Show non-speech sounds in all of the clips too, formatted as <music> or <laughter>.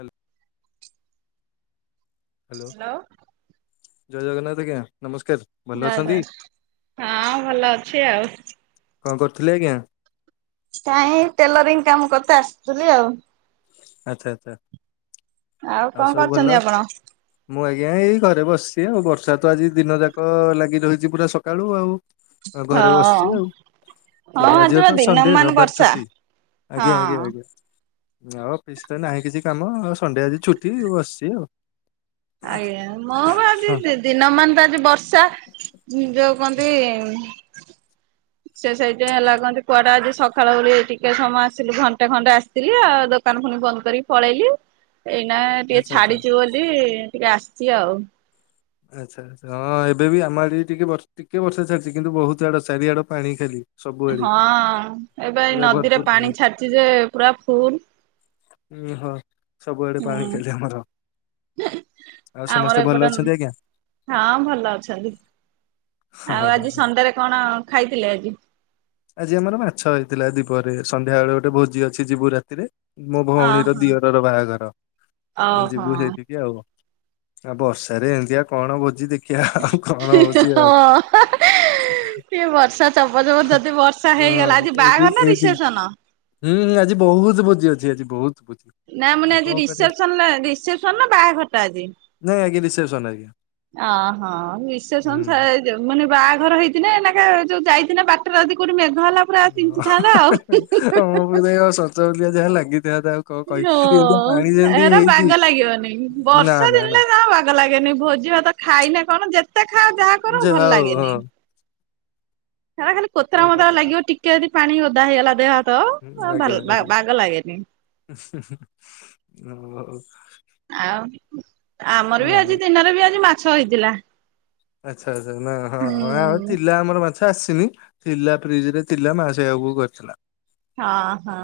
ହାଲ ହ୍ୟାଲୋ ଜୟ ଜଗନ୍ନାଥ ଆଜ୍ଞା ନମସ୍କାର। ଭଲ ଅଛନ୍ତି <unintelligible> ହଁ ଭଲ ଅଛି ଆଉ। କଣ କରୁଥିଲେ ଆଜ୍ଞା? କାଇଁ ଟେଲରିଂ କାମ କରିତେ ଆସୁଥିଲି ଆଉ। ଆଚ୍ଛା ଆଚ୍ଛା କଣ ଆଉ ସବୁ କରୁଛନ୍ତି ଭଲ? ଆପଣ? ମୁଁ ଆଜ୍ଞା ଏଇ ଘରେ ବସିଚି ଆଉ ବର୍ଷା ତ ଆଜି ଦିନ ଯାକ ଲାଗି ରହିଚି ପୁରା ସକାଳୁ ଆଉ। ଆଉ ଘରେ ହଁ ବସିଚି ଆଉ। ହଁ ଆଜି ବା ତ ଦିନ ସନଡେ ମାନ ରବିବାର ବର୍ଷା। ଛୁଟି ଆଜ୍ଞା ହଁ ଆଜ୍ଞା ଆଜ୍ଞା। ଆ ଅଫିସ ରେ ନାହିଁ କିଛି କାମ ସଣ୍ଡେ ଆଜି ଛୁଟି ବସିଚି ଆଉ। ଆଜ୍ଞା ମଁ ବା ହଁ ଆଜି ଦିନ ମାନ ତ ଆଜି ବର୍ଷା ଯୋଉ କୁହନ୍ତି ସେ ସେଇଠାଇ ଲାଗନ୍ତି କୁଆଟା ଆଜି ସକାଳୁଳେ ଟିକେ ସମୟ ଆସିଲୁ ଘଣ୍ଟ ଖଣ୍ଟେ ଆସି ଥିଲ ଆଉ ଦୋକାନ ଖଣି ବନ୍ଦ କରିକି ପଳେଇଲି। ଏଇନା ଟିକେ ଆଚ୍ଛା ଆଚ୍ଛା। ଛାଡିଛୁ ବୋଲି ଟିକେ ଆସିଛି ଆଉ। ଆଚ୍ଛା ଆଛା ହଁ ଏବେ ବି ଆମ ଆଡଡି ଟିକେ ଟିକେ ବର୍ଷା ଛଲିଛି କିନ୍ତୁ ବହୁତ ଆଡ ଚାରିଆଡ ପାଣି ଖାଲି। ସବୁଆଡେ ହଁ ଏବେ ଏ ପୁରା ନଦୀରେ ଭରପୁର ପାଣି ଛାଡିଛି ଯେ ପୁରା ଫୁଲ। ହୁଁ ହଁ। ସବୁଆଡେ ପାଣି ହୁଁ ଚାଲିଛି ଆମର ଆଉ ଆମର ସମସ୍ତେ ଏପଟ ଭଲ ଅଛନ୍ତି ଆଜ୍ଞା। ହଁ ଭଲ ଅଛନ୍ତି। ହଁ ଆଉ ହଁ ଆଜି ହଁ ସନ୍ଧ୍ୟାରେ କଣ ଖାଇଥିଲେ ଆଜି? ଆଜି ଆମର ମାଛ ହେଇଥିଲା। ଦୀପରେ ସନ୍ଧ୍ୟା ବେଳେ ଗୋଟେ ଭୋଜି ଅଛି ଯିବୁ ରାତିରେ। ମୋ ଭଉଣୀର ଓହୋ ଦିଅରର ବାହାଘର ଆ ଓହୋ ଯିବୁ ସେଇଠିକି ଆଉ। ଆ ବର୍ଷାରେ ଏମିତିଆ କଣ ବୋଜି ଦେ ହଁ ଏ ବର୍ଷା ଚବ ଚବ ଯଦି ବର୍ଷ ହା ହେଇଗଲା ହଁ ଆଜି ଏଇଠି ବାହାଘର ନା ଏଇଠି ରିସେପସନ? ହୁଁ ହଁ ଆଜି ବହୁତ ବୋଜିି ଅଛି ଆଜି ବହୁତ ବୋଜି। ନା ମାନେ ଆଜି ରିସେପସନ ରିସେପସନ ନା ବାହାଘରଟ ଆଜି? ନାଇଁଜ୍ଞା ରିପସନ ଆଜ୍ଞ। ଅହୋ ରିପସେନ ସା ମାନେ ବାହାଘର ହେଇଥିଲେ ନା ଯୋଉ ଯାଇଥିଲେ ବାଟରେଦି କୋଉଠି ମେଘ ହେଲା ପୁରା ଓ ତିନ୍ତିଥାନ୍ତା ଆଉ। ତମ ବି ତ ଶଚବଲିଆ ଯାହା ଲାଗିଥାିବ ତାକୁ। ହ ଏରା ବାଗ ଲାଗିବନି ବର୍ଷା ଦିନରେ ନା ବାଘ ଲାଗେନି ଭୋଜି ଭାତ ଖାଇନି କଣ ଯେତେ ଖାଏ ଯାହା କର ଯା ଭଲ ହଉ ହଁ। ହେ ଖାଲି କତରା କଣ ମଦ କରିବା ଆଉ ଲାଗିବ ଟିକେ ଯଦି ପାଣି ଓଦା ହେଇଗଲା ଦେହ ହୁଁ ଭଲ ଆଜ୍ଞା ବା ଆଜ୍ଞା ବାଗ ଲାଗେନି। ଓ ଆଉ ଆମର ବି ଆଜି ଦିନରେ ବି ଆଜି ମାଛ ହେଇଥିଲା। ଆଚ୍ଛା ଆଚ୍ଛା ନା ହଁ ହୁଁ ଥିଲି ପିଲା ଆମର ମାଛ ଆସିନି ଥିଲା ଫ୍ରିଜ ରେ ଥିଲା ମା ସେଇକୁ କରିଥିଲା। ହଁ ହଁ।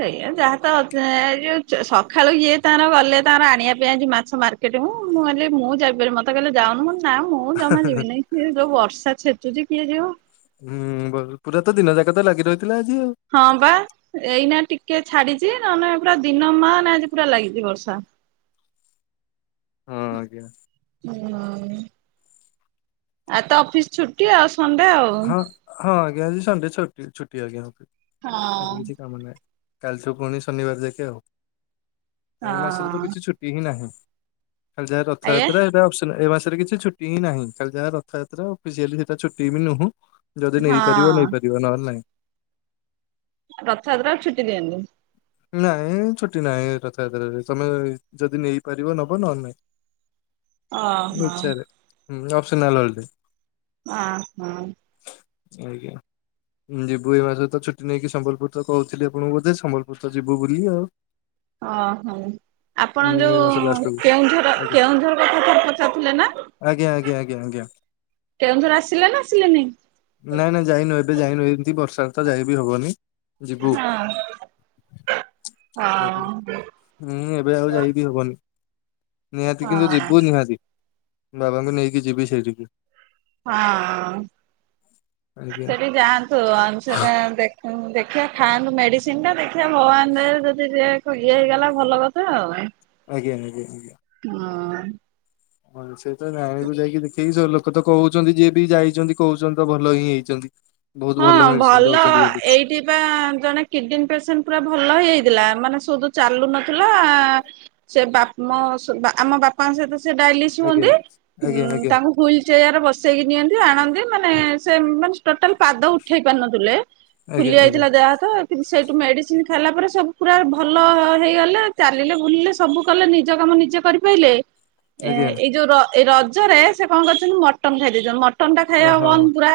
ସେଇଆ ଯାହା ତ ଅ ଯୋଉ ସକାଳୁ ଯିଏ ତାର ଗଲେ ତାର ଆଣିବା ପାଇଁ ଆ ମାଛ ମାର ମୁଁ କିଲ ମୁଁ ଯପାରି ମତେ କାଲି ଯାଉନ ମ ନା ମୁଁ ଜମା ଯିବିିନି ସେଏ ଯୋଉ ବର୍ଷା ଛେଚୁଛି କିଏ ଯିବ। ହୁଁ ବ ପୁରା ତ ଦିନ ଯାକା ତ ଲାଗି ରହିଥିଲା ଆଜି ଆଉ। ହଁ ବା। ଏଇନା ଟିକେ ଛାଡିଛି ନ ନେ ପୁରା ଦିନ ମାନ ଆଜି ପୁରା ଲାଗିଛି ବର୍ଷା। ହଁ ଆଜ୍ଞା। ହ ଆଉ ତ ଅଫିସ ଛୁଟି ଆଉ ସଣ୍ଡେ ଆଉ। ହଁ ହଁ ଆଜ୍ଞା ଆଜି ସଂଣ୍ଡେ ଛୁ ଛୁଟି ଆଜ୍ଞା ହଁ। ଆଜି କିଛି କାମ ନାହିଁ। କାଲିଛୁ ପୁଣି ଶନିବାର ଯାକେ ଆଉ ହଁ ଏଇ ମାସରେ ତ କିଛି ଛୁଟି ହିଁ ନାହିଁ। ଖାଲି ଯାହା ଆଜ୍ଞା। ରଥଯାତ୍ରା ଏବେ ଏ ମାସରେ କିଛିଛୁଟି ହିଁ ନାହିଁ ଖାଲି ଯାହା ରଥଯାତ୍ରା ଅଫିସିଆଲି ସେଟା ଛୁଟି ବି ନୁହଁ। ଯଦି ନେଇପାରିବ ହଁ। ନେଇପାରିବ ନହେଲେ ନାଇଁ। ରଥଯାତ୍ରା ଛୁଟି ଦିଏନି? ନଇଁ ଛୁଟି ନାହିଁ ରଥଯାତ୍ରାରେ ତମେ ଯଦି ନେଇପାରିବ ନବ ନହେଲେ ନାହିଁ। ଓହୋ। ଏଚ୍ଆର୍ ହଁ ଅପସନାଲ୍ ଅଁ ହଁ। ଆଜ୍ଞା। ହୁଁ ଯିବୁ ଏଇ ମାସରେ ତ ଛୁଟି ନେଇକି ସମ୍ବଲପୁର ତ କହୁଥିଲି ଆପଣଙ୍କୁ ବୋଧେ ସମ୍ବଲପୁର ତ ଯିବୁ ବୋଲି ଆଉ। ଅଁ ହଁ ଉଁ। ଆପଣ ହୁଁ ଏଇ ଯୋଉ ମାସ ଲାଷ୍ଟକୁ କେଉଁଝର କେଉଁଝର କଥା ଥରେ ପଚାରୁିଥିଲେ ନା। ଆଜ୍ଞ ଆଜ୍ଞ ଆଜ୍ଞା କେଉଁଝର୍ ଆସିଲେ ନା ଆସିଲେନି? ନାଁ ନାଁ ଯାଇନୁ ଏବେ ଯାଇନୁ ଏମିତି ବର୍ଷାରେ ତ ଯାଇବି ହବନି ଯିବୁ। ଆଳୁ ଭତ୍ତା। ଆଜ୍ଞା ହୁଁ ଏବେ ଆଉ ଯାଇ ବିି ହବନି। ନିହାତି ହଁ କିନ୍ତୁ ଯିବୁ ନିହାତି ବାବାଙ୍କୁ ନେଇକି ଯିବି ସେଇଠିକି। ହଁ ଆଜ୍ଞା ସେଠିକି ଯାଆନ୍ତୁ ଅନସୂପା ଦେଖ ହଁ ଦେଖିବା ଖାଆନ୍ତୁ ମେଡିସିନ ଟା ଦେଖିବା ଭଗବାନ ଦେ ଯଦି ଯ ଇଏ ହେଇଗଲା ଭଲ କଥା ଆଉ। ଆଜ୍ଞା ଆଜ୍ଞା ଆଜଞା <inaudible> ହଁ। ହଁ ସେ ତ ଜାଣିବୁ ଯାଇକି ଦେଖିକି ଲୋକ ତ କହୁଛନ୍ତି। ଯିଏ ବି ଯାଇଛନ୍ତି କହୁଛନ୍ତି ତ ଭଲ ହିଁ ହେଇଛନ୍ତି। ବହୁତ ଭଲ ମେଡିସିନ ଦଉଛନ୍ତି ବୋଲି। ପା ଜଣେ କିଡନୀ ପେସେଣ୍ଟ ପୁରା ଭଲ ହେଇଯାଇଥିଲା ମାନେ ସବୁ ଚାଲୁ ନଥିଲା ସେ ବାପ୍ ମ ଆମ ବାପାଙ୍କ ସହିତ ସେ ଡାଲିସ୍ ଆଜ୍ଞା। ହୁଅନ୍ତି। ହୁଁ ଆଜ୍ଞା ଆଜ୍ଞା ତାଙ୍କୁ ହୁଇଲ୍ ଚେୟାରେ ବସେଇକି ନିଅନ୍ତି ଆଣନ୍ତି ମାନେ ସେ ମାନେ ଟୋଟାଲ୍। ପାଦ ଉଠେଇ ପାର ନଥିଲେ ଫୁଲି ଆଜ୍ଞା ଆଜ୍ଞା ଯାଇଥିଲା ଦେହ ତ କିନ୍ତୁ ସେଇଠୁ ମେଡ଼ିସିନ ଖାଇଲା ପରେ ସବୁ ପୁରା ଭଲ ହେଇଗଲେ ଚାଲିଲେ ବୁଲିଲେ ସବୁ କଲେ ନିଜ କାମ ନିଜେ କରିପାଇଲେ। ଏ ଆଜ୍ଞା ଏଇ ଯୋଉ ଏଇ ରଜରେ ସେ କଣ କରିଛନ୍ତି ମଟନ ଖାଇ ଦେଇେଛନ୍ତି ମଟନ୍ ଟା ଖାଇବା ଓହୋ ବନ୍ଦ ପୁରା।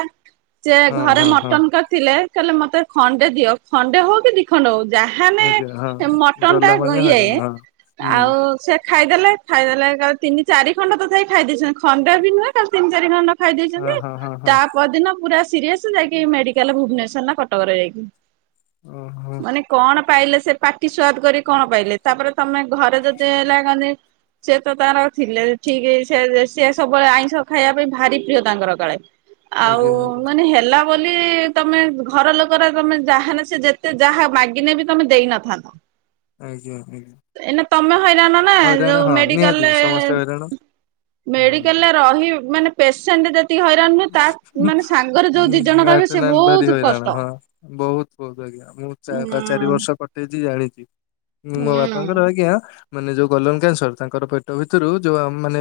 ଯେ ହଁ ଘରେ ହଁ ହଁ। ମଟନ୍ କରିଥିଲେ କହିଲେ ମତେ ଖଣ୍ଡେ ଦିଅ ଖଣ୍ଡେ ହଉ କି ଦି ଖଣ୍ଡ ଯାହାଲେ ଆଜ୍ଞା ହଁ ମଟନ୍ ଟା ଗଲା ମାନେ ଇଏ ହଇରାଣ ହଁ ଆଉ ହୁଁ ସେ ଖାଇଦେଲେ ଖାଇଦଲେ କାଲି ତିନି ଚାରି ଖଣ୍ଡ ତ ଯାଇ ଖାଇଦେଇଛନ୍ତି ଖଣ୍ଡେ ବି ନୁହେଁ କାଲି ତିନି ଚାରି ଖଣ୍ଡ। ଖାଇ ଦେଇଛନ୍ତି ହଁ ହଁ ହଁ ହଁ ତା ପରଦିନ ପୁରା ସିରିଅସ ଯାଇକି ମେଡିକାଲ ଭୁବନେଶ୍ୱର ନା କଟକରେ ଯାଇକି। ଓହୋ। ମାନେ କଣ ପାଇଲେ ସେ ପାଟି ସୁଆଦ କରି କଣ ପାଇଲେ ତାପରେ ତମେ ଘରେ ଯଦି ହେଲା କ ସେ ତ ତାର ଥିଲେ ଠିକ୍ ସେ ସେ ସବୁବେଳେ ଆଇଁଷ ଖାଇବା ପାଇଁ ଭାରି ପ୍ରିୟ ତାଙ୍କର କାଳେ। ଆଉ ଆଜ୍ଞା ଆଜ୍ଞା ମାନେ ହେଲା ବୋଲି ତମେ ଘର ଲୋକର ତମେ ଯାହାନେ, ସେ ଯେତେ ଯାହା ମାଗିନେ ବି ତମେ ଦେଇନଥାନ୍ତା ଆଜ୍ଞା ଆଜ୍ଞା। ଏଇନା ତମେ ହଇରାଣ ନା ଯୋଉ ହଇରାଣ ହଁ ନିହାତି ମେଡାଲରେ ସମସ୍ତେ ହଇରାଣ ହୁଁ। ମେଡିକାଲ୍ ରେ ରହି ମାନେ ପେସେଣ୍ଟ ଯେତିକି ହଇରାଣ ନୁହ ତା ମାନେ ସାଙ୍ଗରେ ଯୋଉ ଦି ଜଣ ରହିବେ ସେ ଭାରି ବହୁତ ଭାରିହଇରାଣ କଷ୍ଟ। ହଁ ବହୁତ ବହୁତ ଆଜ୍ଞା ମୁଁ ଉଁ ପା ଚାରି ବର୍ଷ ଜାଣିଛି ମୋ ହୁଁ ବାପାଙ୍କର ଆଜ୍ଞା ମାନେ ଯୋଉ ଗଲମ କ୍ୟାନସର ତାଙ୍କର ପେ ଟଭିତରୁ ଯୋଉ ମାନେ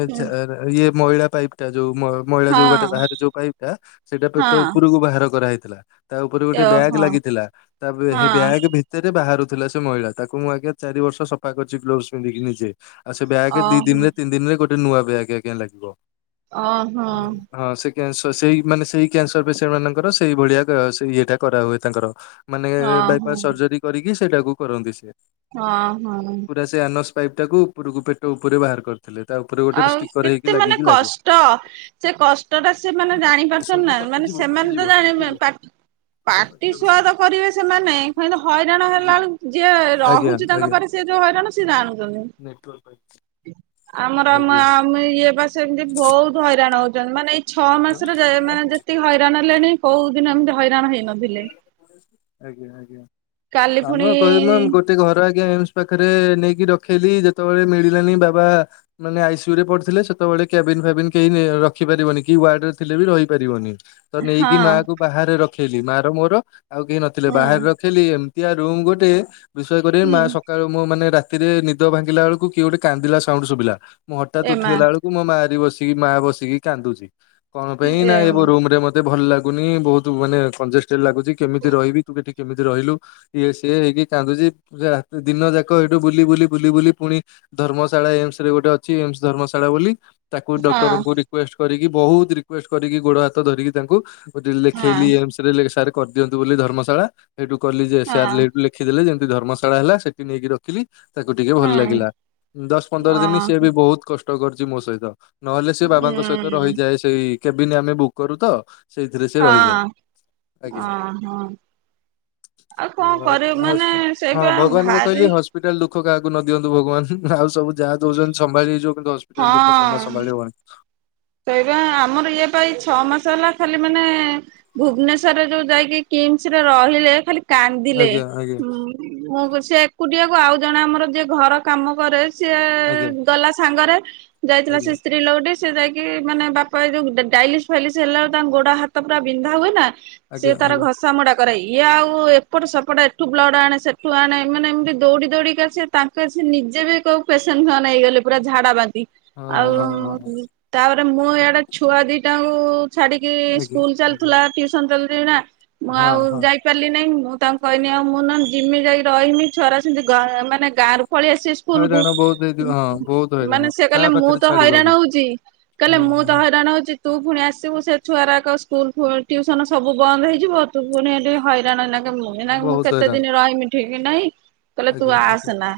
ଇଏ ମଇଳା ପାଇପ୍ ଟା ଯୋଉ ମ ମଇଳା ଯୋଉ ବାଟେ ହଁ ବାହା ଯୋଉ ପାଇପ୍ ଟା ସେଇଟା ହଁ। ପେଟ ଉପରକୁ ବାହାର କରାହେଇଥିଲା। ତା ଉପରେ ଗୋଟେ ବ୍ୟାଗ୍ ଓହୋ ଲାଗିଥିଲା ତା ପରେ ସେ ହଁ ବ୍ୟାଗ୍ ଭି ସେତରେ ବାହାରୁଥିଲା ସେ ମଇଳା ତାକୁ ମୁଁ ଆଜ୍ଞା ଚାରି ବର୍ଷ ସଫା କରିଛି ଗ୍ଲୋଭ୍ସ ପିନ୍ଧିକି ନିଜେ। ଆ ସେ ବ୍ୟାଗ ଦି ଓହୋ ଦିନ ରେ ତିନି ଦିନ ରେ ଗୋଟେ ନୂଆ ବ୍ୟାଗ ଆଜ୍ଞା ଲାଗିବ। ଅଁ ହଁ। ହଁ ସେ କ୍ୟାନସ ସେଇ ମାନେ ସେଇ କ୍ୟାନସର ପେସେଣ୍ଟ ମାନଙ୍କର ସେଇ ଭଳିଆ ସେ ଇଏଟା କରା ହୁଏ ତାଙ୍କର। ମାନେ ଓହୋ ବାଇପାସ୍ ସର୍ଜରୀ କରିକି ସେଇଟାକୁ କରନ୍ତି ସିଏ। ହଁ ହଁ। ପୁରା ସେ ଆନସ୍ ପାଇପ୍ଟାକୁ ପୂରକୁ ପେଟ ଉପରେ ବାହାର କରି ଥିଲେ ତା ଉପରେ। ଗୋଟେ ଆଉ ଷ୍ଟିକର ହେଇକି କେତେ ମାନେ ଲାଗିକି ଲାଗେ। କଷ୍ଟ ସେ କଷ ଷ୍ଟ ଟା ସେମାନେ ଜାଣିପାରୁଛନ୍ତି ଶୂନ ନା ମାନେ କଟିଯିବ ସେମାନେ ତ କଟିଯିବ ଟିକେ ଜାଣି ରୁହ ପା ଆଉ ପାଟି ପାଞ୍ଚ ମିନିଟ୍ ଅଛି। ସୁଆଦ କରିବେ ସେମାନେ ହେଇନେ ହଇରାଣ ହେଲା ବେଳକୁ ଯିଏ ଆଜ୍ଞା ରହୁଛି ତାଙ୍କ ପରେ। ସେ ଯୋଉ ହଇରାଣ ସେ ଜାଣୁଛନ୍ତି। ନେଟୱର୍କ ପାଇଁ। ଆମର ମା ଆଜ୍ଞା। ଇଏ ବା ସେମତି ବହୁତ୍ ହଇରାଣ ହଉଚନ୍ତି ମାନେ। ଛ ମାସରେ ଯେ ଏ ମାନେ ଯେତିକି ହଇରାଣ ହେଲେଣି କୋଉ ଦିନ ଏମତି ହଇରାଣ ହେଇନଥିଲେ। ଆଜ୍ଞା ଆଜ୍ଞା କାଲି ନା ନୁ ପୁଣି କହିଲ ନ୍ ଗୋଟ୍ ଗୋଟେ ଘର ଆଜ୍ଞା ଏମ୍ ସ୍ ପାଖରେ ନେଇକି ରଖେଇଲି ଯେତେବେଳେ ମିଳିଲାନି ବାବା। ମାନେ ଆଇସ୍ୟୁ ରେ ପଡିଥିଲେ ସେତେବେଳେ କ୍ୟାବିନ ଫ୍ୟାବିନ କେହି ନେ ରଖିପାରିବନି କି ୱାର୍ଡ ରେ ଥିଲେ ବି ରହିପାରିବନି। ତ ହଁ ନେଇକି ମା କୁ ବାହାରେ ରଖେଇଲି ମା ର ମୋର ଆଉ କେହି ନଥିଲେ ହୁଁ ବାହାରେ ର ଖିଲି ଏମତିଆ ରୁମ୍ ଗୋଟେ ବିଶ୍ବାସ କରିବେନି ହୁଁ ମାଆ ସ ସକାଳୁ ମୁଁ ମାନେ ରାତିରେ ନିଦ ଭାଙ୍ଗିଲା ବେଳକୁ କିଏ ଗୋଟେ କାନ୍ଦିଲା ସାଉଣ୍ଡ ଶୁଭିଲା ମୁଁ ହଠାତ୍ ଏମା ଉଠିଗଲା ବେଳକୁ। ମୋ ମାଆ ରି ବସିକି ମାଆ ବସିକି କାନ୍ଦୁଚି କଣ ପାଇଁ ନା ଏ ବ ମୋ ହଁ-ହଁ-ହଁ-ହଁ-ହଁ-ହଁ-ହଁ। ରୁମ୍ ରେ ମତେ ମତେ ଭଲ ଲାଗୁନି ବହୁତ ମାନେ କଞ୍ଜେଷ୍ଟେଡ ଲାଗୁଚି କେମିତି ରହିବି ତୁ ଏଠି କେମିତି ରହିଲୁ? ଇଏ ସିଏ ହେଇକି କାନ୍ଦୁଚି ଯା ଦିନ ଯାକ ଏଇଠୁ ବୁଲି ବୁଲି ବୁଲି ବୁଲି ପୁଣି। ଧର୍ମଶାଳା ଏମ୍ ସ ରେ ଗୋଟେ ଅଛି ଏମ୍ ସ ଧର୍ମଶାଳା ବୋଲି। ତାକୁ ଡକ୍ଟରଙ୍କୁ ରିକ୍ବେଷ୍ଟ କରିକି ବହୁତ୍ ରିକ୍ବେଷ୍ଟ କରିକି ଗୋଡ ହାତ ଧରିକି ତାଙ୍କୁ। ଲେଖେଇଲି ଏମ୍ ସ ରେ ସାର୍ କରଦିଅନ୍ତୁ ବୋଲି ଧର୍ମଶାଳା ସେଇଠୁ କଲି ଯେ ଏସ ଆର ଲେ ଲେ ଲେଖିଦେଲେ ଯେମିତି ଧର୍ମଶାଳା ହେଲା ସେଠି ନେଇକି ରଖିଲି। ତାକୁ ଟିକେ ଭଲ ଲାଗିଲା ଦଶ ପନ୍ଦର ଦିନ୍ ସିଏ ବି ବହୁତ୍ କଷ୍ଟ କରିଚି ମୋ ସହିତ। ନହେଲେ ସେ ବାବାଙ୍କ ସହିତ ରହିଯାଏ ସେଇ କେବିନ୍ ଆମେ ବୁକ୍ କରୁ ତ ସେଇଥିରେ ସେ ରହିଯାଏ। କଣ ଆଜ୍ଞା ଆଉ କରିବୁ ମୁଁ ହସ୍ ମାନେ ହଁ ସେଇପା ଭଗବାନଙ୍କୁ ଭାରି କହିଲି ହସ୍ ହସ୍ପିଟାଲ୍ ଦୁଃଖ କାହାକୁ ନ ଦିଅନ୍ତୁ ଭଗବାନ ଆଉ ସବୁ ଯାହା ଦେଉଛନ୍ତି ସମ୍ଭାଳିି ହେଇଯିବ କିନ୍ତୁ ହସ୍ପିଟାଲ୍ ଦୁଃଖ ଜମା ସମ୍ଭାଳି ହବନି। ସେଇରା ଆମର ଇଏ ପା ଏଇ ଛଅ ମାସ ହେଲା ଖାଲି ମାନେ। ଭୁବନେଶ୍ଵରରେ ଯୋଉ ଯାଇକି କିମ୍ ସ୍ ରେ ରହିଲେ ଖାଲି କାନ୍ଦିଲେ ଆଜ୍ଞା ଆଜ୍ଞା ହୁଁ। ମୁଁ କୁ ସେ ଏକୁଟିଆକୁ ଆଉ ଜଣେ ଆମର ଯିଏ ଘର କାମ କରେ ସିଏ। ଆଜ୍ଞା। ଗଲା ସାଙ୍ଗରେ ଯାଇଥିଲା ସେ ଆଜ୍ଞା ସ୍ତ୍ରୀ ଲୋକଟି ସେ ଯାଇକି। କି ମାନେ ବାପା ଏ ଯୋଉ ଡାଇଲିସ୍ ଫାଇଲିସ୍ ହେଲା ବେଳକୁ ତାଙ୍କ ଗୋଡ ହାତ ପୁରା ବିନ୍ଧା ହୁଏ ନା। ସିଏ ଆଜ୍ଞା ତାର ଆଜ୍ଞା ଘସ୍ ଘସା ମୋଡା କରେ ଇଏ ଆଉ ଏପଟୁ ସେପଟ ଏଠୁ ବ୍ଲଡ଼ ଆଣେ ସେଠୁ ଆଣେ ମାନେ ଏମିତି ଦୌଡ଼ି ଦୌଡ଼ିକା ସେ ତାଙ୍କର ସେ ନିଜେ ବି କୋଉ ପେସେଣ୍ଟ ସମାନ ହେଇଗଲେ ପୁରା ଝାଡା ବାନ୍ତି ହଁ ହଁ ହଁ ଆଉ। ତାପରେ ମୁଁ ଇଆଡେ ଛୁଆ ଦିଟା ଙ୍କୁ ଛାଡିକି ଆଜ୍ଞା ସ୍କୁଲ ଆଜ୍ଞା ଚାଲୁଥିଲା। ଟ୍ୟୁସନ ଚାଲଛି ନା ମୁଁ ହଁ ଆଉ ହଁ ଯାଇ ପାରିଲି ନେଇ ମୁଁ ତାଙ୍କୁ କହନି ଆଉ ମୁଁ ନହେନେ ଜିମି ଯାଇଁ ରହିମି ଛୁଆ ଗୁରା ସେମିତି ମାନେ ଗା ରୁ ମାନେ ଗାଁରୁ ପଳେଇ ଆସିବେ। ସ୍କୁଲ କୁ ହଇରାଣ ବହୁତ ହେଇଥିବ ହଁ ବହୁତ ହଇରାଣ ମାନେ ସିଏ କାହା କହିଲେ ମୁଁ ପାଖରେ ତ ଛାଡିବ ବି ହଇରାଣ ହଉଚି। କହିଲେ ହୁଁ ମୁଁ ତ ହୁଁ ହଇରାଣ ହଉଚି ତୁ ପୁଣି ଆସିବୁ ସେ ଛୁଆରାକ ସ୍କୁଲ୍ ଫୁ ଟ୍ୟୁସନ୍ ସବୁ ବନ୍ଦ ହେଇଯିବ। ତୁ ପୁଣି ଏଠି ହଇରାଣ ଏଇନେ ହେମୁ ଏଇନା କେ ମୁଁ ବହୁତ କେତେ ହଇରାଣ ଦିନ ରହମି ଠିକ୍ ନାହିଁ କହିଲେ ତୁ ଆଜ୍ଞା ଆଜ୍ଞା ଆସେନା।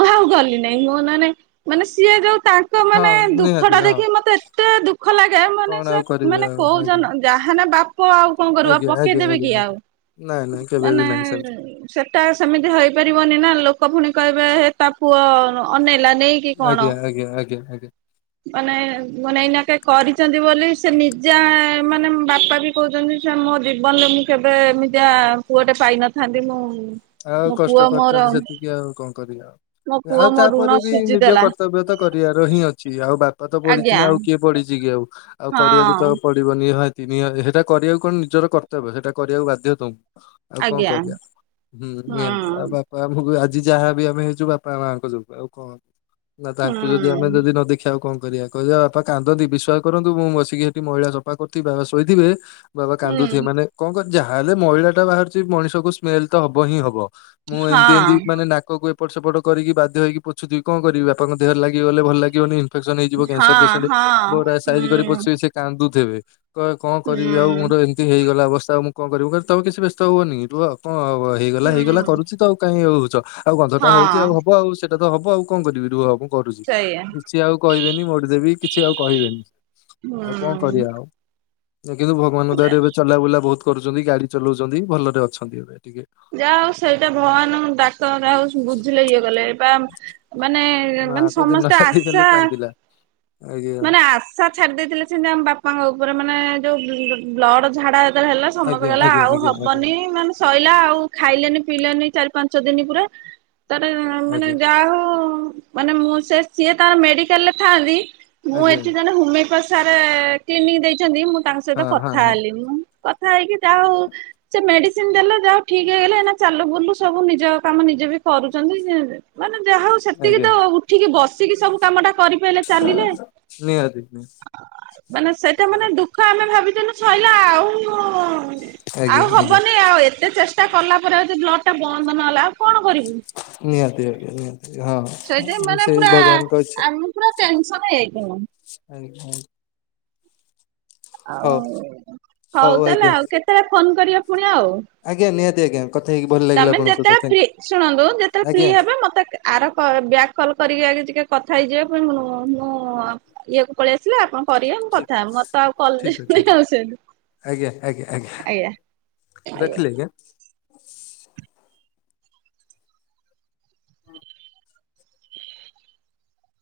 ମୁଁ ଆଉ ଗଲି ନେଇଁ ମୁଁ ନହନେ ମାନେ ସିଏ ଯୋଉ ତାଙ୍କ ହଁ ମାନେ ଦୁଃଖ ନିହାତି ଟା ହଁ ଦେଖି ମତେ‌ ଏ ଏତେ ଦୁଃଖ ଲାଗେ ମାନେ କଣ ସେ ଆଉ କରିବେ ମାନେ ଆଉ ଆଜ୍ଞା କହୁଛନ ଯାହା ହେନେ ବାପ ଆଉ କଁ କରିବୁ ଆଉ ଆଜ୍ଞା ଆଜ୍ଞା ପକେଇଦେବେ ଆଜ୍ଞା କି ଆଉ ଆଜ୍ଞା ନାଇଁ ନାଇଁ ଆ କେବେ ବି ନାଁ ନାହିଁ ସେମିତି ସେମ୍ ଟା ସେମିତି ହେଇପାରିବନି ନା ଲୋକ ପୁଣି କହିବେ ହେ ତା ପୁଅ ଅନେଇଲା ନେଇ ଆଜ୍ଞା ଆଜ୍ଞା ଆଜ୍ଞା। ମାନେ ମୁଁ ଏଇନା କେ କରିଚନ୍ତି ବୋଲି ସେ ନିଜେ ମାନେ ବାପା ବି କହୁଚନ୍ତି ସେ ମୋ ଜୀବନରେ ମୁଁ କେବେ ଏମିତିଆ ପୁଅଟେ ପାଇନଥାନ୍ତି ମୁଁ ଆଉ ମୋ କଷ୍ଟ ପୁଅ ମୋର କରିଚନ୍ତି ସେତିକି ଆଉ କଣ କରିବା ମୋ ଆଉ ପୁଅ ଆଉ ମୋ ଋଣ ତାପରେ ବି ନିଜ ସୁଝିଦେଲା କର୍ତ୍ତବ୍ୟ ତ କରିବାର ହିଁ ଅଛି। ଆଉ ବାପ ତ ପଡ଼ିଚି ଆଜ୍ଞା ନା ଆଉ କିଏ ପଡ଼ିଚି କି ଆଉ ଆଉ କରିବାକୁ ତ ହଁ କରିବ ନିହାତି ନିହାତି ସେଇଟା କରିବାକୁ କଣ ନିଜର କର୍ତ୍ତବ୍ୟ ସେଇଟା କରିବାକୁ ବାଧ୍ୟ ତମକୁ ଆଉ କଣ ଆଜ୍ଞା କରିବା? ହୁଁ ନିହାତି ଆଉ ବାପା ଆମକୁ ଆଜି ଯାହାବି ଆମେ ହେଇଚୁ ବାପା ମାଆଙ୍କ ଯୋଗୁ ଆଉ କଣ? ଆଉ ହୁଁ ତାଙ୍କୁ ଯଦି ଆମେ ଯଦି ନ ଦେଖି ଦେଖିଆ ଆଉ କଁ କରିବା କହିବା ବାପା କାନ୍ଦନ୍ତି। ବିଶ୍ବାସ କରନ୍ତୁ ମୁଁ ବସିକି ସେଠି ମଇଳା ସଫା କରୁଥିବି ବାପା ଶୋଇଥିବେ ବାବା ହୁଁ କାନ୍ଦୁଥିବେ ମାନେ କଣ କର ଯାହାହେଲେ ମଇଳା ଟା ବାହାରୁଛି ମଣିଷ କ ସ୍ମେଲ ତ ହବ ହିଁ ହବ। ମୁଁ ହଁ ଏମିତି ଏମିତି ମାନେ ନାକକୁ ଏପଟ ସେପଟ କରି ବାଧ୍ୟ ହୋଇକି ପୋଛଥିବି କଣ କରିବି ବାପା ଦେହ ଲାଗି ଗଲେ ଭଲ ଲାଗିବନି ଇନ୍ଫେକସନ ହେଇଯିବ କ୍ୟାନ୍ସର ପେସେଣ୍ଟ ହଁ ମୋର ହଁ ସାଇଜ କରି ହୁଁ ପୋଛି କାନ୍ଦୁଥିବେ ଏବେ କହିବେ କଣ କରିବି ଆଉ ହୁଁ ମୋର ଏମିତି ହେଇଗଲା ଅବସ୍ଥା ଆଉଁ ମୁଁ କଣ କରିବି ତ କିଛି ବ୍ୟସ୍ତ ହୁଅନି ରୁହ କଣ ହେଇଗଲା ହେଇଗଲା ହୁଁ କରୁଛି ତ ଆଉ କାହିଁ ହଉଛ ଆଉ ଗନ୍ଧଟା ହଉଛି ହଁ ଆଉ ହବ ଆଉ ସେଇଟା ତ ହବ ଆଉ କଣ କରିବି ରୁହ କରୁଛି ସେଇଆ କିଛି ଆଉ କହିବେନି ମୋଡି ଦେବି କିଛି ଆଉ କହିବେନି। ଆଉ କଣ କରିବା ଆଉ। ହୁ। କିନ୍ତୁ ଭଗବାନଙ୍କ ଦୟାରେ ଏବେ ଚଲାବୁଲା ବହୁତ କରୁଛନ୍ତି ଗାଡି ଚଲଉଛନ୍ତି ଭଲରେ ଅଛନ୍ତି ଏବେ ଟିକେ। ଯାହା ହଉ ସେଇଟା ଭଗବାନଙ୍କୁ ଡାକ ଯ ହଉ ବୁଝିଲେ ଇଏ କଲେ ବା ମାନେ ମା ମାନେ ତ ଦିନ ସମସ୍ତେ ରାତି ଆଶା ଖାଲି କାନ୍ଦିଲା ଆଜ୍ଞା ମାନେ ଆସ ଶା ଛାଡି ଦେଇଥିଲେ ସେଇଟା ଆମ ବାପାଙ୍କ ଉପରେ ମାନେ ଯୋଉ ବ୍ଲଡ ଝାଡା ହେଲା ସମସ୍ତେ ଆଜ୍ଞା କହିଲେ ଗଲା ଆଜ୍ଞା ଆଉ ଆଜ୍ଞା ଆଜ୍ଞା। ହବନି ମାନେ ସଇଲା ଆଉ ଖାଇଲେନି ପିଇଲେନି ଚାରି ପାଞ୍ଚ ଦିନ ପୁରା ତାର ମାନେ ଆଜ୍ଞା ଯାହା ହଉ, ମାନେ ମୁଁ ସେ ସିଏ ତାର ମେଡିକାଲ ରେ ଥାନ୍ତି ମୁଁ ଆଜ୍ଞା ଏଠି ଜଣେ ହୋମିଓପା ସାର୍ କ୍ଲିନିକ ଦେଇଛନ୍ତି ମୁଁ ତାଙ୍କ ସହିତ ହଁ ହଁ କଥା ହଁ ହେଲି ମୁଁ କଥା ହେଇକି ଯାହା ହଉ ସେ ମେଡିସିନ ଦେଲେ ଯାହା ଠିକ୍ ହେଇଗଲେ ଏଇନା ଚାଲୁ ବୁଲୁ ସବୁ ନିଜ କାମ ନିଜେ ବି କରୁଛନ୍ତି ମାନେ ଯାହା ହଉ ସେତିକି ଆଜ୍ଞା ତ ଉଠିକି ବସ ଉଠିକି ସବୁ କାମଟା କରିପାରଲେ ଚାଲିଲେ ନିହାତି ମାନେ ସେଇଟା ମାନେ ନିହାତି। ଦୁଃ ଖ ଆମେ ଭାବିଥିଲୁ ଶଇଲା ଆଉ ଆଉ ଆଜ୍ଞା ଆଜ୍ଞା ହବନି ଆଉ ଏତେ ଚେଷ୍ଟା ଷ୍ଟା କଲା ପରେ ଆଉ ବ୍ଲଡ଼ ଟା ବନ୍ଦ ନହେଲା ଆଉ କଣ କରିବୁ? ନିହାତି ଆଜ୍ଞା ନିହାତି। ସେଇଥିପାଇଁ ହଁ ମାନେ ସେଇ ପୁରା ଭଗବାନଙ୍କ ଇଛା ଆମେ ପୁରା ଟେନସନ ହେଇଯାଇଥିଲୁ ଆଜ୍ଞା। ଆଉ ହଉ ହଉ ତାହେଲେ ଆଉ କେତେବେଳେ ଫୋନ କରିବେ ପୁଣି ଆଉ, ଆଜ୍ଞା ନିହାତି ଆଜ୍ଞା। କଥା ହେଇକି ଭ୍ ତମେ ଯେତେବେଳେ ଫ୍ରି ଶୁଣନ୍ତୁ ଯେତେବେଳେ ଫ୍ରି ଆଜ୍ଞା। ହେବେ ମତେ ଆର କ ବ୍ୟାକ୍ କଲ୍ କରିକି ଆଗେ ଟିକେ କଥା ହେଇଯିବା ପାଇଁ ମୁଁ ମୁଁ ଇଏକୁ ପଳେଇ ଆସିଲା ଆପଣ କରିବେ ମୁଁ ଠିକ କଥା ମତେ ଆଉ କଲେଜ ଠିକ ଅଛି ଯିବିନି ଆଜ୍ଞା। ରଖିଲେ ଆଜ୍ଞା।